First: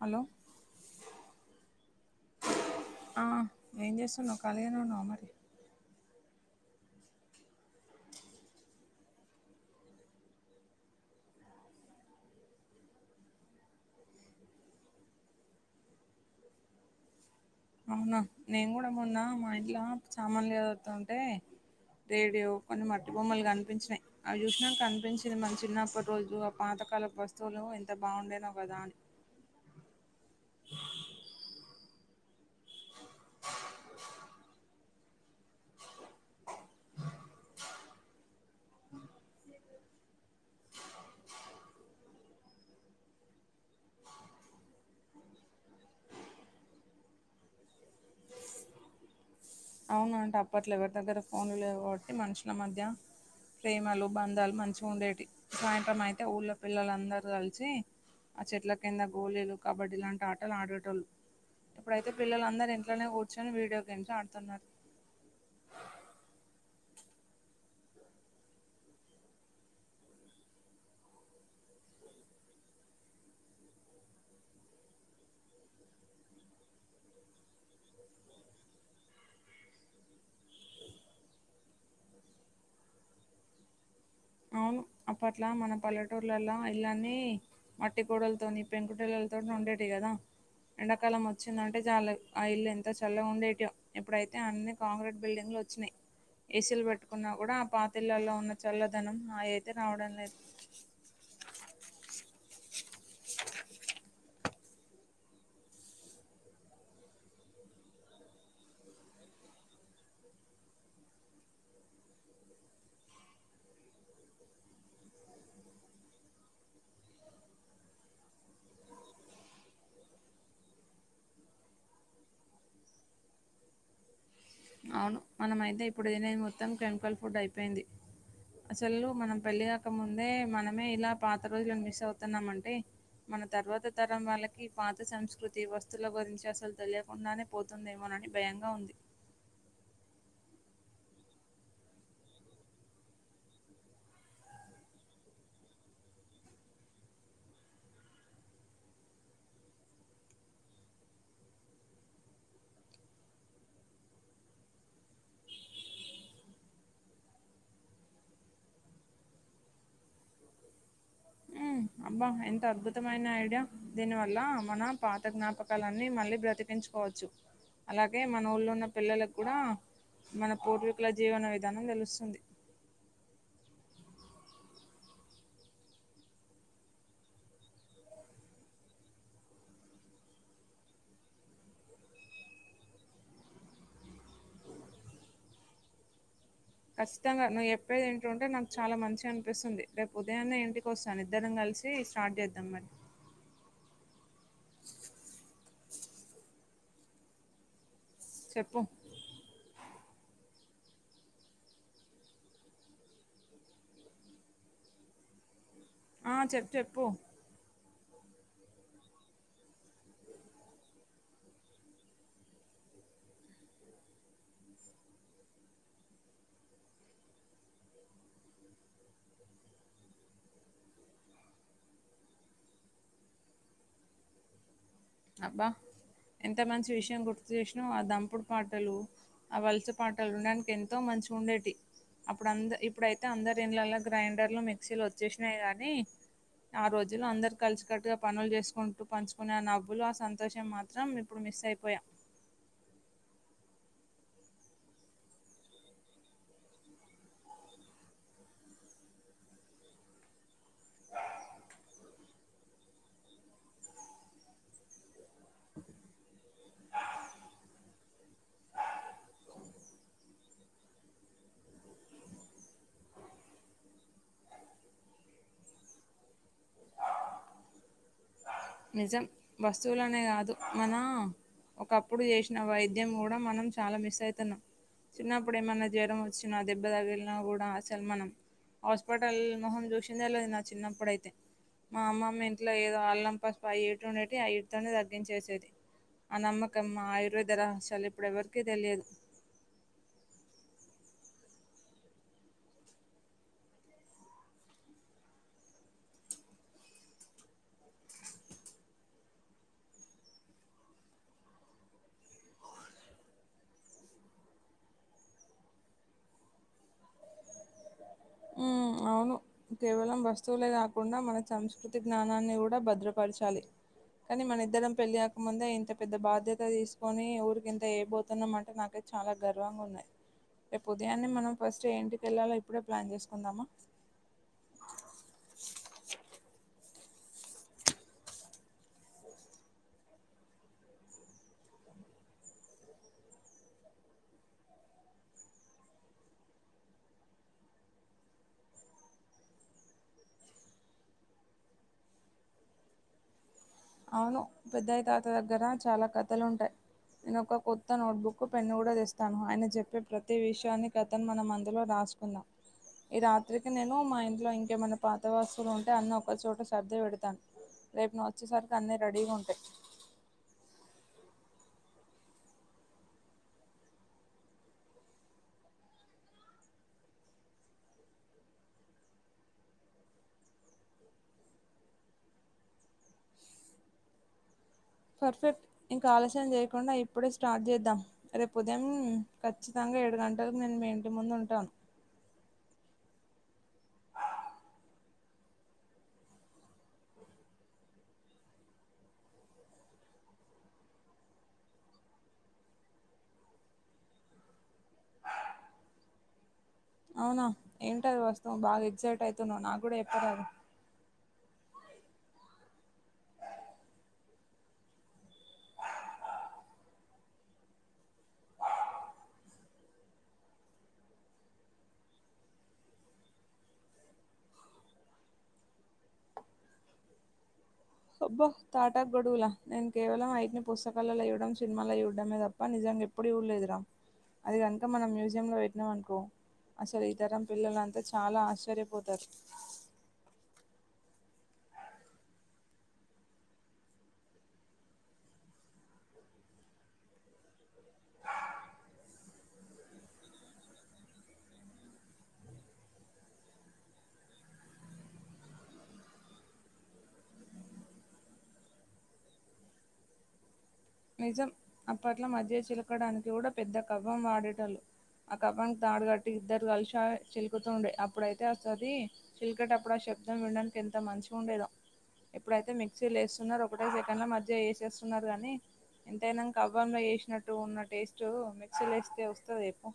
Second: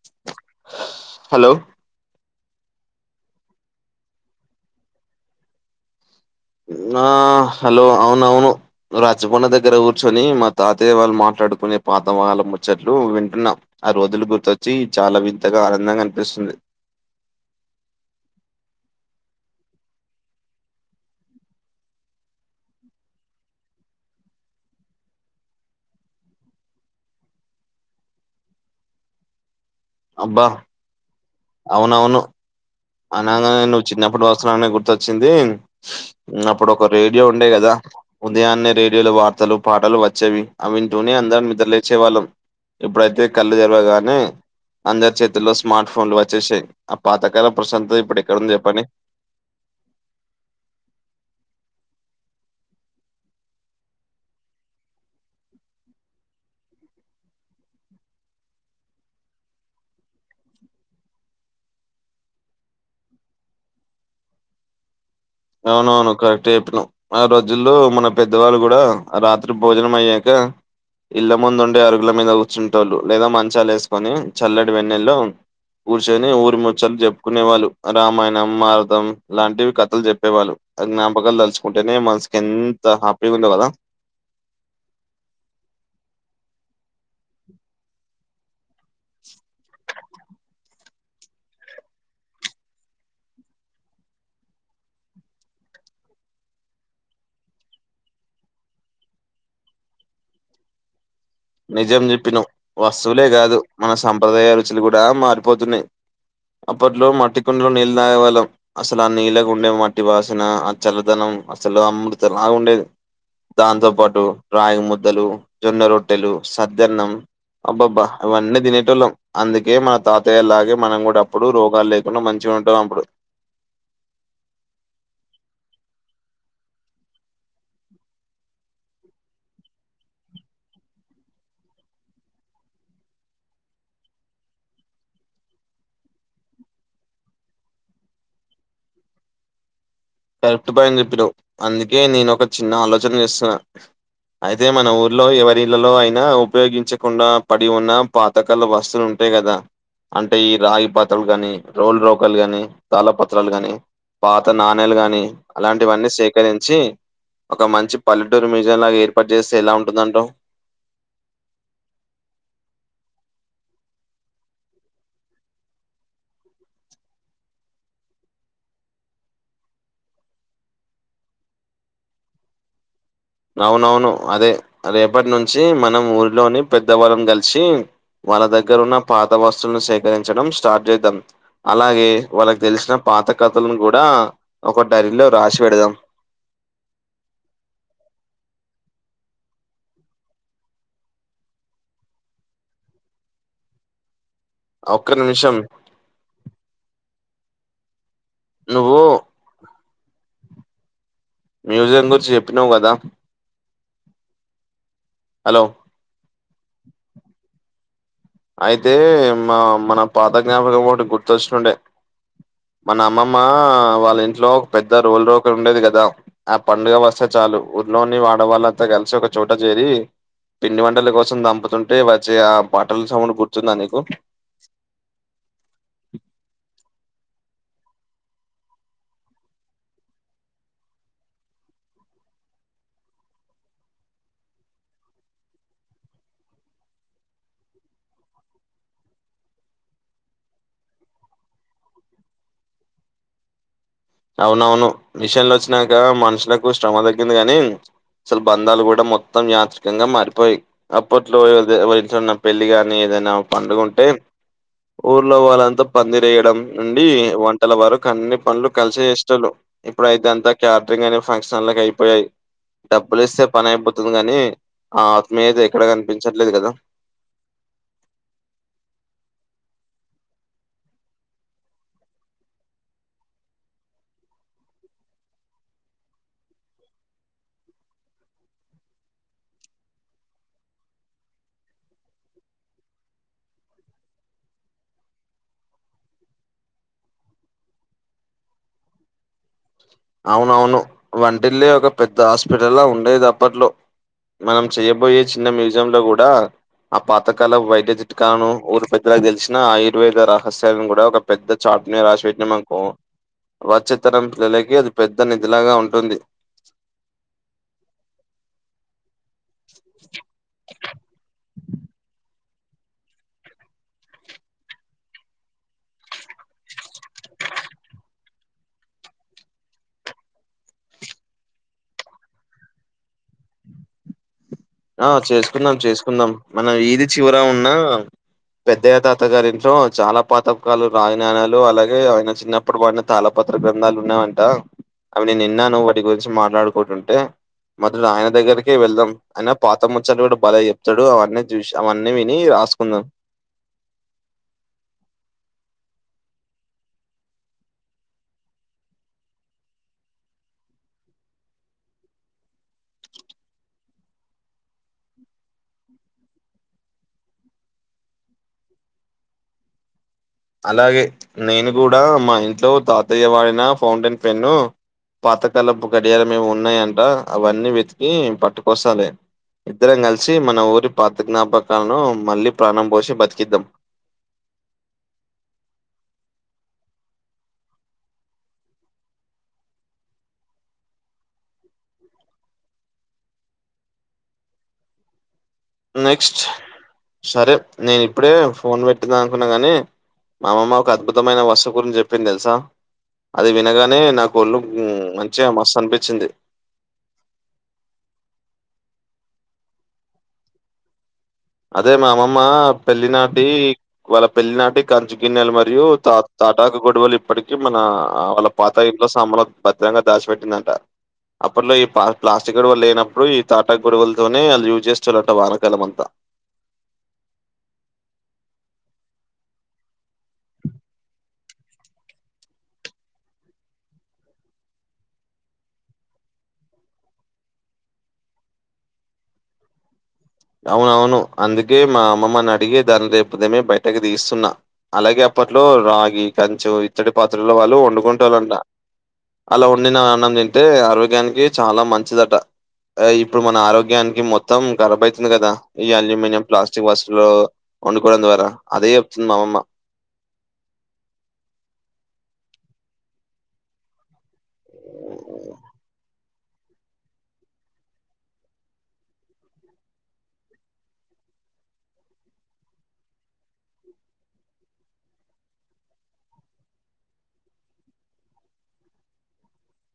Hello hello ఆ ఏం చేస్తునవ్ ఖాళీగనే ఉన్నావ మరి నా హలో అవునవును రచ్చబండ దగ్గర కూర్చొని మా తాతయ్య వాళ్ళు మాట్లాడుకునే పాతం వాళం ముచ్చట్లు వింటున్నాం ఆ రోజులు గుర్తొచ్చి చాల వింతగ ఆనందంగా అనిపిస్తుంది అవున నేను కూడ మొన్నా మా ఇంట్ల చామన్లు చదురుతుంటే రేడియో కొన్ని మట్టి బొమ్మలు కనిపించినయి అవి చూసినంక అనిపించింది మన చిన్నప్పటి రోజులు ఆ పాత కాల వస్తువులు ఎంత బాగుండేనో కదా అని అబ్బ అవునవును అనగానే నువ్వు చిన్నప్పుడు వస్తువు అనే గుర్తొచ్చింది అప్పుడు ఒక రేడియో ఉండే కద ఉదయాన్నే రేడియోలు వార్తలు పాటలు వచ్చేవి అవి వింటూనే అందరం నిద్రలేచేవాళ్ళం ఇప్పుడైతే కళ్ళు తెరవగానే అందరి చేతుల్లో స్మార్ట్ ఫోన్లు వచ్చేసాయ్ ఆ పాతకాలం ప్రశాంత ఇప్పుడెక్కడుంది చెప్పండి అవునవును అప్పట్లో ఎవరి దగ్గర ఫోన్లు లేవు కాబట్టి మనుషుల మధ్య ప్రేమలు, బంధాలు మంచిగుండేటియ్ సాయంత్రం అయితే ఊళ్ల పిల్లలందరు కలిసి ఆ చెట్ల కింద గోళీలు కబడ్డీ లాంటి ఆటలు ఆడేటోళ్ళు ఇప్పుడైతె పిల్లల అందరు ఇంట్లనే కూర్చొని వీడియో గేమ్స్ ఆడుతున్నరు అవునవును కరెక్టే చెప్పినవ్ ఆ రోజుల్లో మన పెద్దవాళ్ళు కూడ రాత్రి భోజనం అయ్యాక అ ఇళ్ల ముందు ఉండే అరుగుల మీద కూర్చునింటోళ్ళు లేదా మంచాలు వేసుకొని చల్లడి వెన్నెల్లో కూర్చొని ఊరి ముచ్చట్లు చెప్పుకునే వాళ్ళు రామాయణం మారతం లాంటివి కథలు చెప్ ప్పే వాళ్ళు ఆ జ్ఞాపకాలు తలుచుకుంటేనె మనసుకి ఎంత హ్యాపీగ ఉందో కద అవును అప్పట్ల మన పల్లెటూర్లల ఇల్లన్నీ మట్టి గోడలతోని పెంకుటిల్లల తోని ఉండేటి కదా ఎండకాలం వచ్చిందంటె చాలు ఆ ఇల్లు ఎంత చల్ల ఉండేటియో ఇప్పుడైతే అన్ని కాంక్రీట్ బిల్డింగ్లు వచ్చినయి ఏసీలు పెట్టుకున్నా కూడ ఆ పాతళ్లలో ఉన్న చల్లదనం మాయ్ అయితె రావడం లేదు నిజం చెప్పినవ్ వస్తువులే కాదు మన సంప్రదాయ రుచులు కూడా మారిపోతున్నయి అప్పట్లో మట్టి కుండలో నీళ్ళతగే వాళ్ళం అసలు ఆ నీళ్ళకుండే మట్టి వాసిన ఆ చల్లదనం అసలు అమృతంల ఉండేది దాంతో పాటు రాగి ముద్దలు జొన్న రొట ట్టెలు సద్దన్నం అబ్బబ్బా అవన్నీ తినేటోళ్ళం అందుకే మన తాతయ్యలాగే మనం కూడా అప్పుడు రోగాలు లేకుండా మంచి ఉంటాం అప్పుడు [inaudible] అవును మనమైతే ఇప్పుడు తినది మొత్తం కెమికల్ ఫుడ్ అయిపోయింది అసలు మనం పెళ్ళి కాక ముందే మనమే ఇలా పాత రోజులు మిస్ అవుతున్నామంటే మన తర్వాత తరం వాళ్ళకి పాత సంస్కృతి వస్తువుల గురించి అసలు తెలియకుండానే పోతుందేమో నా అని భయంగా ఉంది కరెక్ట్ పాయింట్ చెప్పినవ్ అందుకే నేను ఒక చిన్న ఆలోచన చేస్తున్నా అయితే మన ఊర్లో ఎవరిళ్లలో అయినా ఉపయోగించకుండా పడి ఉన్న పాతకాల వస్తులు ఉం టయి కదా అంటే ఈ రాగి పాత్రలుకగాని రోలు రోకలు గాని తల పత్రాలు గాని పాత నా నాలు గాని అలాంటివన్నీ సేకరించి ఒక మంచి పల్లెటూరు మ్యూజియం లాగా ఏర్పాటు చేస్తే ఎలా ఉంటుందంటవ్ మ్ అబ్బా ఎంత అద్భుతమైన ఐడియా దీని వల్ల మన పాత జ్ఞాపకాలన్నీ మళ్ళీ బ్రతికించు కోవచ్చు అలాగే మన ఊళ్ళో ఉన్న పిల్లలకు కూడా మన పూర్వీకుల జీవన విధానం తెలుస్తుంది అవునవును అదే రేపటి నుంచి మనం ఊరిలోని పెద్దవాళ్ళను కలిసి వాళ్ళ దగ్గర ఉన్న పాత వస్తువులను సేకరించడం స్టార్ట్ చేద్దాం అలాగే వాళ్ళకి తెలిసిన పాత కథలను కూడా ఒక డైరిలో రాసి పెడుదాం ఖచ్చితంగా నువ్వు చేప్పేది వింటుంటే నాకు చాలా మంచి అనిపిస్తుంది రేపు ఉదయాన్నే ఇంటికోస్తాను ఇద్దరం కలిసి స్టార్ట్ చేద్దాం మరి ఒక్క నిమిషం చెప్పు నువ్వు మ్యూజియం గురించి చెప్పినవ్ కదా హలో ఆ చెప్పు చెప్పు అయితే మా మన పాత జ్ఞాపకం ఒకటి గుర్తొచ్చుండే మన అమ్మమ్మ వాళ్ళ ఇంట్లో ఒక పెద్ద రోలు రోకలు ఉండేది కదా ఆ పండుగ వస్తే చ చాలు ఊర్లోని ఆడవాళ్ళంతా కలిసి ఒక చోట చేరి పిండి వంటల కోసం దంపుతుంటే వచ్చి ఆ బట్టల్ సౌండ్ గుర్తుంద నికు అబ్బా ఎంత మంచి విషయం గుర్తు చేసినా ఆ దంపుడు పాటలు ఆ వలస పాటలు వినడానికి ఎంతో మంచిగా ఉండేటివి అప్పుడు అంద ఇప్పుడైతే అందరు ఇండ్లల్ల గ్రైండర్లు మిక్సీలు వచ్చేసినాయి గానీ ఆ రోజుళ్ళో అందరు కలిసి కట్టుగా పనులు చేసుకుంటూ పంచుకునేన వ్వులు ఆ సంతోషం మాత్రం ఇప్పుడు మిస్ అయిపోయాం అవునవును మిషన్లు వచ్చినంక మనుషులకు శ్రమ తగ్గింది గాని అసలు బంధాలు కూడా మొత్తం యాత్రికంగా మారిపోయి అప్పట్లోన్న వే పెళ్లి కాని ఏదైనా పండుగుంటే ఊర్లో వాళ్ళంతా పందిరేయడం నుండి వంటల వారకు అన్ని పనులు కలిసే చేస్తోల్లం ఇప్పుడు అయితే అంతా క్యాడరింగ్ అనే ఫంక్షన్ హల్లక్ అయిపోయాయి డబ్బులీస్తే పని అయిపోతుంది గాని ఆ ఆత్మీయత ఎక్కడ కనిపించట్లేదు కదా నిజం వస్తువులనే కాదు మన ఒకప్పుడు చేసిన వైద్యం కూడా మనం చాలా మిస్ అయితున్నాం. చిన్నప్పుడు ఏమన్నా జ్వరం వచ్చినా దెబ్బ తగిలిన కూడా అసలు మనం. హాస్పిటల్ మొహం చూసిందే లేదు నా చిన్నప్పుడైతే మా అమ్మమ్మ ఇంట్లో ఏదో అల్లం పసుపు. వై యు ట్రినిటీ అయిట్తోనే తగ్గించేసేది. ఆ నమ్మకము ఆయుర్వేద రహస్యాలు ఇప్పుడుఎవ్వరికీ తెలిదు. అవునవును వంటిల్లే ఒక పెద్ద హాస్పిటల్ ఉండేది అప్పట్లో. మనం చెయబోయే చిన్న మ్యూజియం లో కూడా. ఆ పాతకాల వైద్య చిట్కాను ఊరు పెద్దలకి తెలిసిన ఆయుర్వేద రహస్యాలను కూడా ఒక పెద్ద చాటు. అట్నే రాసి పెట్టిన అనుకో వచ్చేతరం. పిల్లలకి అది పెద్ద నిధిలాగా ఉంటుంది. అవును కేవలం వస్తువులే కాకుండా మన. సంస్కృతి జ్ఞానాన్ని కూడా భద్రపరచాలి. కానీ మన ఇద్దరం పెళ్ళికాక ముందే ఇంత పెద్ద బాధ్యత తీసుకొని ఊరికి ఇంత చేయబోతున్నాంమంటే నాకైతే. చాలా గర్వంగా ఉన్నాయి రేపు ఉదయాన్నే మనం ఫస్ట్ ఏ ఇంటికి వెళ్ళాలో ఇప్పుడే ప్లాన్ చేసుకుందామా. ఆహ్ చేసుకుందాం చేసుకుందాం మన వీది చివర ఉన్నా. పెద్దయ్య తాత గారింట్లో చాలా పాత కాలపు రాజనాణ్యాలు అలాగే ఆయన చిన్నప్పడు వాడిన తాళపత్ర. పాత్ర గ్రంథాలు ఉన్నాయంట. అవి నేను నిన్న నువ్వు వాటి గురించి మాట్లాడుకుంటుంటే మొదలు ఆయన దగ్గరికే వెళ్దాం. అయినా పాత ముచ్చాట్లు కూడా బలే చెప్తాడు అవన్నీ చూసి అవన్నీ విని రాసుకుందాం. అవును పెద్దయ్య తాత దగ్గర చాలా కథలుంటాయి. నేను ఒక కొత్త నోట్బుక్ పెన్ను కూడా తెస్తాను ఆయన చెప్పే ప్రతి విషయాన్ని కథను మనం అందులో రా. రాసుకుందాం. ఈ రాత్రికి నేను మా ఇంట్లో ఇంకేమైనా పాత వస్తువులు ఉంటే అన్ని ఒకచోట సర్ది పెడతాను. రేపు నువ్వు వచ్చేసరికి అన్నీ రెడీగా ఉంటాయి. అలాగే నేను కూడా మా ఇంట్లో తాతయ్య వాడిన ఫౌంటైన్ పెన్ను. పాతకాలపు గడియారం ఏమో ఉన్నాయంట అవన్నీ వెతికి పట్టుకొస్తాలే. ఇద్దరం కలిసి మన ఊరి పాత జ్ఞాపకాలను మళ్ళీ ప్రాణం పోసి బతికిద్దాం. పర్ఫెక్ట్ ఇంకా ఆలస్యం చేయకుండా ఇప్పుడే స్టార్ట్ చేద్దాం రేపు ఉదయం ఖచ్చితంగా. ఏడు గంటలకు నేను మీ ఇంటి ముందు ఉంటాను. నెక్స్ట్ సరే నేను ఇప్పుడే ఫోన్ పెట్టుకుందాం అనుకున్నా గాని. మా అమ్మ ఒక అద్భుతమైన వస్తువు గురించి చెప్పింది తెలుసా. అది వినగానే నాకు ఒళ్ళు ఉమ్ మంచిగా మస్త్ అనిపించింది. అవునా ఏంటాది వస్తువు బాగా ఎగ్జైట్ అవుతున్నావు నాకు కూడా చెప్పారాదు. అదే మా అమ్మమ్మ పెళ్లి నాటి వాళ్ళ పెళ్లి నాటి కంచు గిన్నెలు మరియు తాత. పటాకు కడవలు ఇప్పటిక మన వాళ్ళ పాత ఇనుప సామాన్ లో భద్రంగా దాచిపెట్టిందంట. అప్పట్లో ఈ పా ప్లాస్టిక్ గొడవలు లేనప్పుడు ఈ తాటా గొడవలతోనే అది యజ్ చేస్తరంట వానాకాలంతా. అబ్బ తాటాక్ గొడువులా నేను కేవలం అవిటిని పుస్తకాలలో చూడడం సినిమాలో చూడడం తప్ప నిజం. అది నేను ఎప్పుడు చూడలేదురా అది కనుక మనం మ్యూజియంలో పెట్టినం అనుకో. అసలు ఈ తరం పిల్లలంతా చాలా ఆశ్చర్యపోతారు అవునవును అందుకే మా అమ్మమ్మని అడిగే దాని రేపు ఉదమే బయటకి తీస్తున్నా అలాగే. అప్పట్లో రాగి కంచు ఇత్తడి పాత్రలో వాళ్ళు వండుకుంటారంట. అలా వండిన అన్నం తింటే ఆరోగ్యానికి చాలా మంచిదట. ఇప్పుడు మన ఆరోగ్యానికి మొత్తం ఖరాబైతు. అవుతున్నాయి కదా ఈ అల్యూమినియం ప్లాస్టిక్ వస్తుల్లో వండుకోవడం ద్వారా అదే చెప్తుంది మాఅమ్మమ్మ. నిజం అప్పట్లో మధ్య చిలకడానికి గుడా పెద్ద కవ్వం వాడే తలు ఆ కవ్వంకి తాడు క ఇద్దరు కలిసా చిలుకుతూ ఉండే అప్పుడైతే అది చిలికేటప్పుడు ఆ శబ్దం వినడానికి ఎంత మంచి గుండేదో ఇప్పుడైతే మిక్సీ లేస్తున్నారు ఒకటే సెకండ్ల మధ్య ఏసేస్తున్నారు గనీ ఎంతైనా కవ్వంల చేసినట్టు ఉన్న టేస్ట్ మిక్సీలో ఏస్తే వస్తద చెప్పు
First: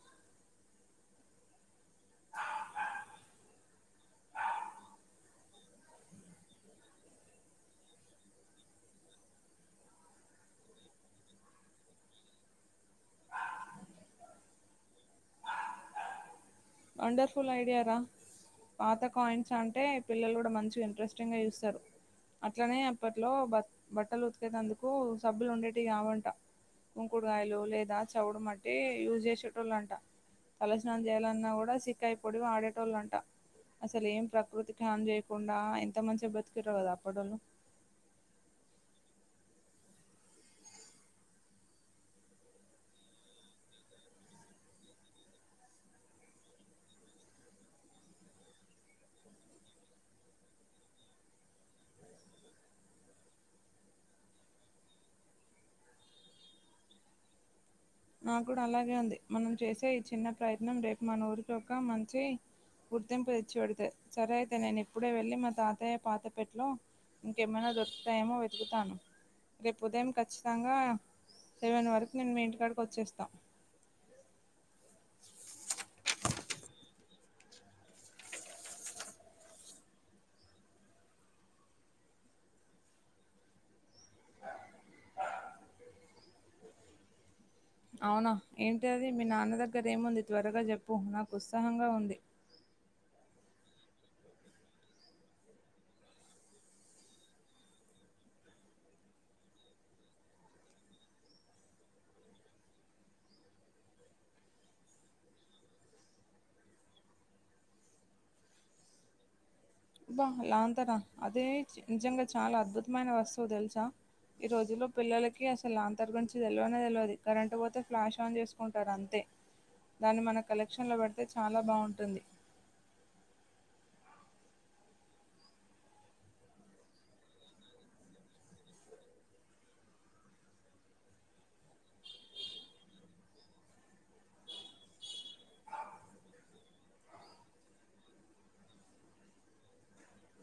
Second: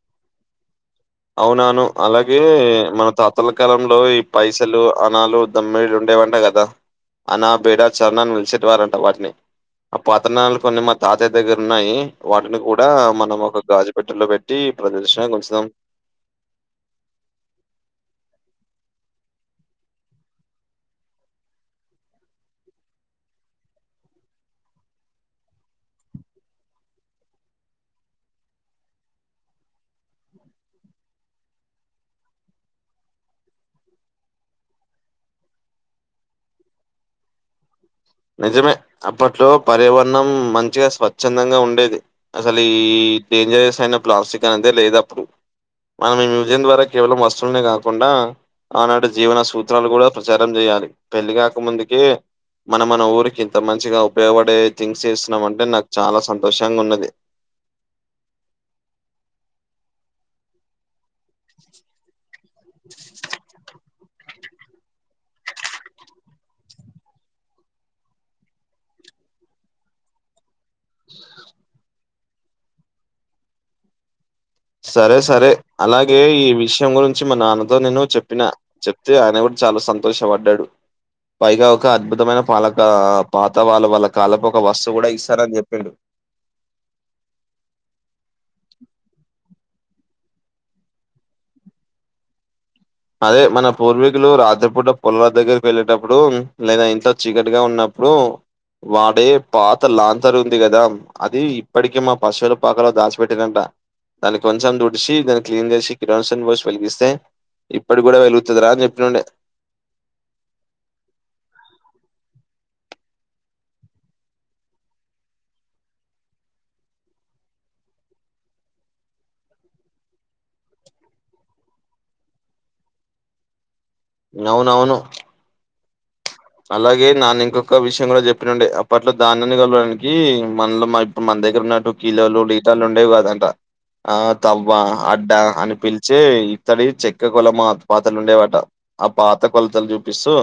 అవునాను అలాగే మన తాతల కాలంలో ఈ పైసలు అనాలు దమ్మిళ్ళలుండే లుండే కదా అనా బీడ చరణన్ పిలిచే వారంట వాటిని ఆ పతనాలు కొన్ని మా తాతయ్య దగ్గరున్నాయి వాటిని కూడా మనం ఒక గాజుపెట్టలో పెట్టి ఈ ప్రదర్శనే కొంచం వండర్ఫుల్ ఐడియారా పాత కాయింట్స్ అంటే పిల్లల్ గుడా మంచిగ ఇంట్రెస్టింగ చూస్తరు. అట్లనే అప్పట్లో బ బట్టల్ ఉతికేతందుకు సబ్బులుండేటియి కావంట కుంకుడుగాయలు లేదా చవుడు మట్టి యూజ్ చేసేటోలంట తలస్నానం చేయాలన్నా గుడ ఉసిరి కాయ్ పొడి వాడేటోల్లంటా అసల్ ఏం ప్రకృతికి హాన్ చేయకుండా ఎంత మంచిగ బతుకేటోరో కదా అప్పటోళ్ళు నిజమే అప్పట్లో పర్యావరణం మంచిగ స్వచ్ఛందంగా ఉండేది అసలీ ఈ డేంజరయస్ అయిన ప్లాస్టిక్ అనేదే లేదప్పుడు మనం ఈ మ్యూజియం ద్వారా కేవలం వస్తుల్నే కాకుండా ఆనాటి జీవన సూత్రాలు కూడా ప్రచారం చేయాలి పెళ్లి కాక ముందుకే మనం మన ఊరికి ఇంత మంచిగా ఉపయోగపడే థింగ్స్ చేస్తున్నాం అంటే నాక్ చాలా సంతోషంగా ఉన్నది. నాక్ కూడా అలాగే ఉంది మనం చేసే ఈ చిన్న ప్రయత్నం రేప్ మన ఊరికొక మంచి గుర్తింపు తెచ్చి పెడ్తే సరే అయితే నేన్ ఇప్పుడే వెళ్ళి మా తాతయ్య పాత పెట్లో ఇంకేమైనా దొరుకుతాయేమో వెతుకుతాను రేప్ ఉదయం ఖచ్చితంగా లెవెన్ వరకు నేన్ మీ ఇంటికాడికొచ్చేస్తా. సరే సరే అలాగే ఈ విషయం గురించి మా నాన్నతో నేను చెప్పిన చెప్తే ఆయన ఏమో చాలా సంతోషపడ్డడు. పైగా ఒక అద్భుతమైన పాలక ఆ పాత వాళ్ళ వాళ్ళ కాలపు ఒక వస్తువు గుడా ఇస్తారన్ చెప్పిండు. ఇక్కరేముంది త్వరగా చెప్పు నాకు ఉత్సాహంగా ఉంది. అదే మన పూర్వీకులు రాత్రిపూట పొలాల దగ్గరిక్ వెళ్ళేటప్పుడు లేదా ఇంట్లో చీకటిగా ఉన్నప్ ప్పుడు వాడే పాత లాతర్ ఉంది కదా అది ఇప్పటికి మా పశువుల పాకలో దాచిపెట్టిరంట దాన్ని కొంచం దుడిచి దాన్ని క్లీన్ చేసి కిరోసిన్ పోషి వెలిగిస్తే ఇప్పటిక్ గుడా వెలుగుతదిరా అన్ చెప్పినుండే అబ్బ లాంతరా అదే నిజంగా చాలా అద్భుతమైన వస్తువు తెల్సా ఈ రోజుల్లో పిల్లలకి అసల్ లాంతర్ గురించి తెల్వనే తెల్వది కరెంటు పోతే ఫ్లాష్ ఆన్ చేసుకుంటారు అంతే దాన్ని మన కలెక్షన్లో పెడ్తే చాలా బాగుంటుంది. అవునవును అలాగే నాన్న ఇంకొక విషయం గుడా చెప్పినుండే అప్పట్లో ధాన్యాన్ని కొలవడానికి మన్లు మ దగ్గర ఉన్నట్టు కీలోలు, డిటాలు ఉండేవి కాదంట. ఆ తవ్వ, అడ్డ అని పిలిచే ఇత్తడి చెక్క కులమా పాతలుండేవట ఆ పాత కొలతల్ చూపిస్తూ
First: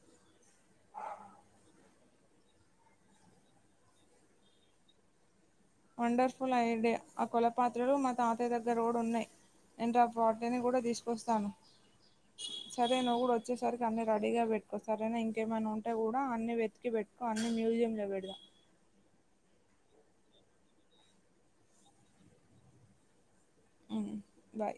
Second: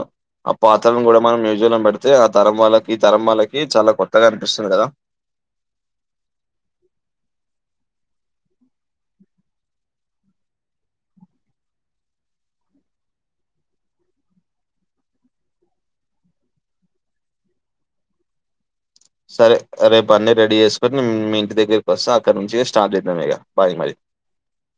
పాత్రను గుడా మనం మ్యూజియంలో పెడ్తే ఆ తరం వాళ్ళకి ఈ తరం వాళ్ళకి చాలా కొత్తగా అనిపిస్తుంది కదా. వండర్ఫుల్ ఐడియ ఆ కోల పాత్రలు మా తాత తయ్య దగ్గర కుడా ఉన్నాయి నేను రేపు వాటికీ కూడా తీసుకొస్తాను సరే నువ్వు కూడా వచ్చేసరికి అన్ని రెడీగా పెట్టుకో సరేనా ఇంకేమైనా ఉంటే కూడా అన్ని వెతికి పెట్ క్కువ అన్ని మ్యూజియం లో పెడుదాం సరే రేపు అన్నీ రెడీ చేసుకొని మీ ఇంటి దగ్గరికి వస్త అక్కడ నుంచి స్టార్ట్ చేద్దామీగ బాయ్ మరి ఉమ్, బాయ్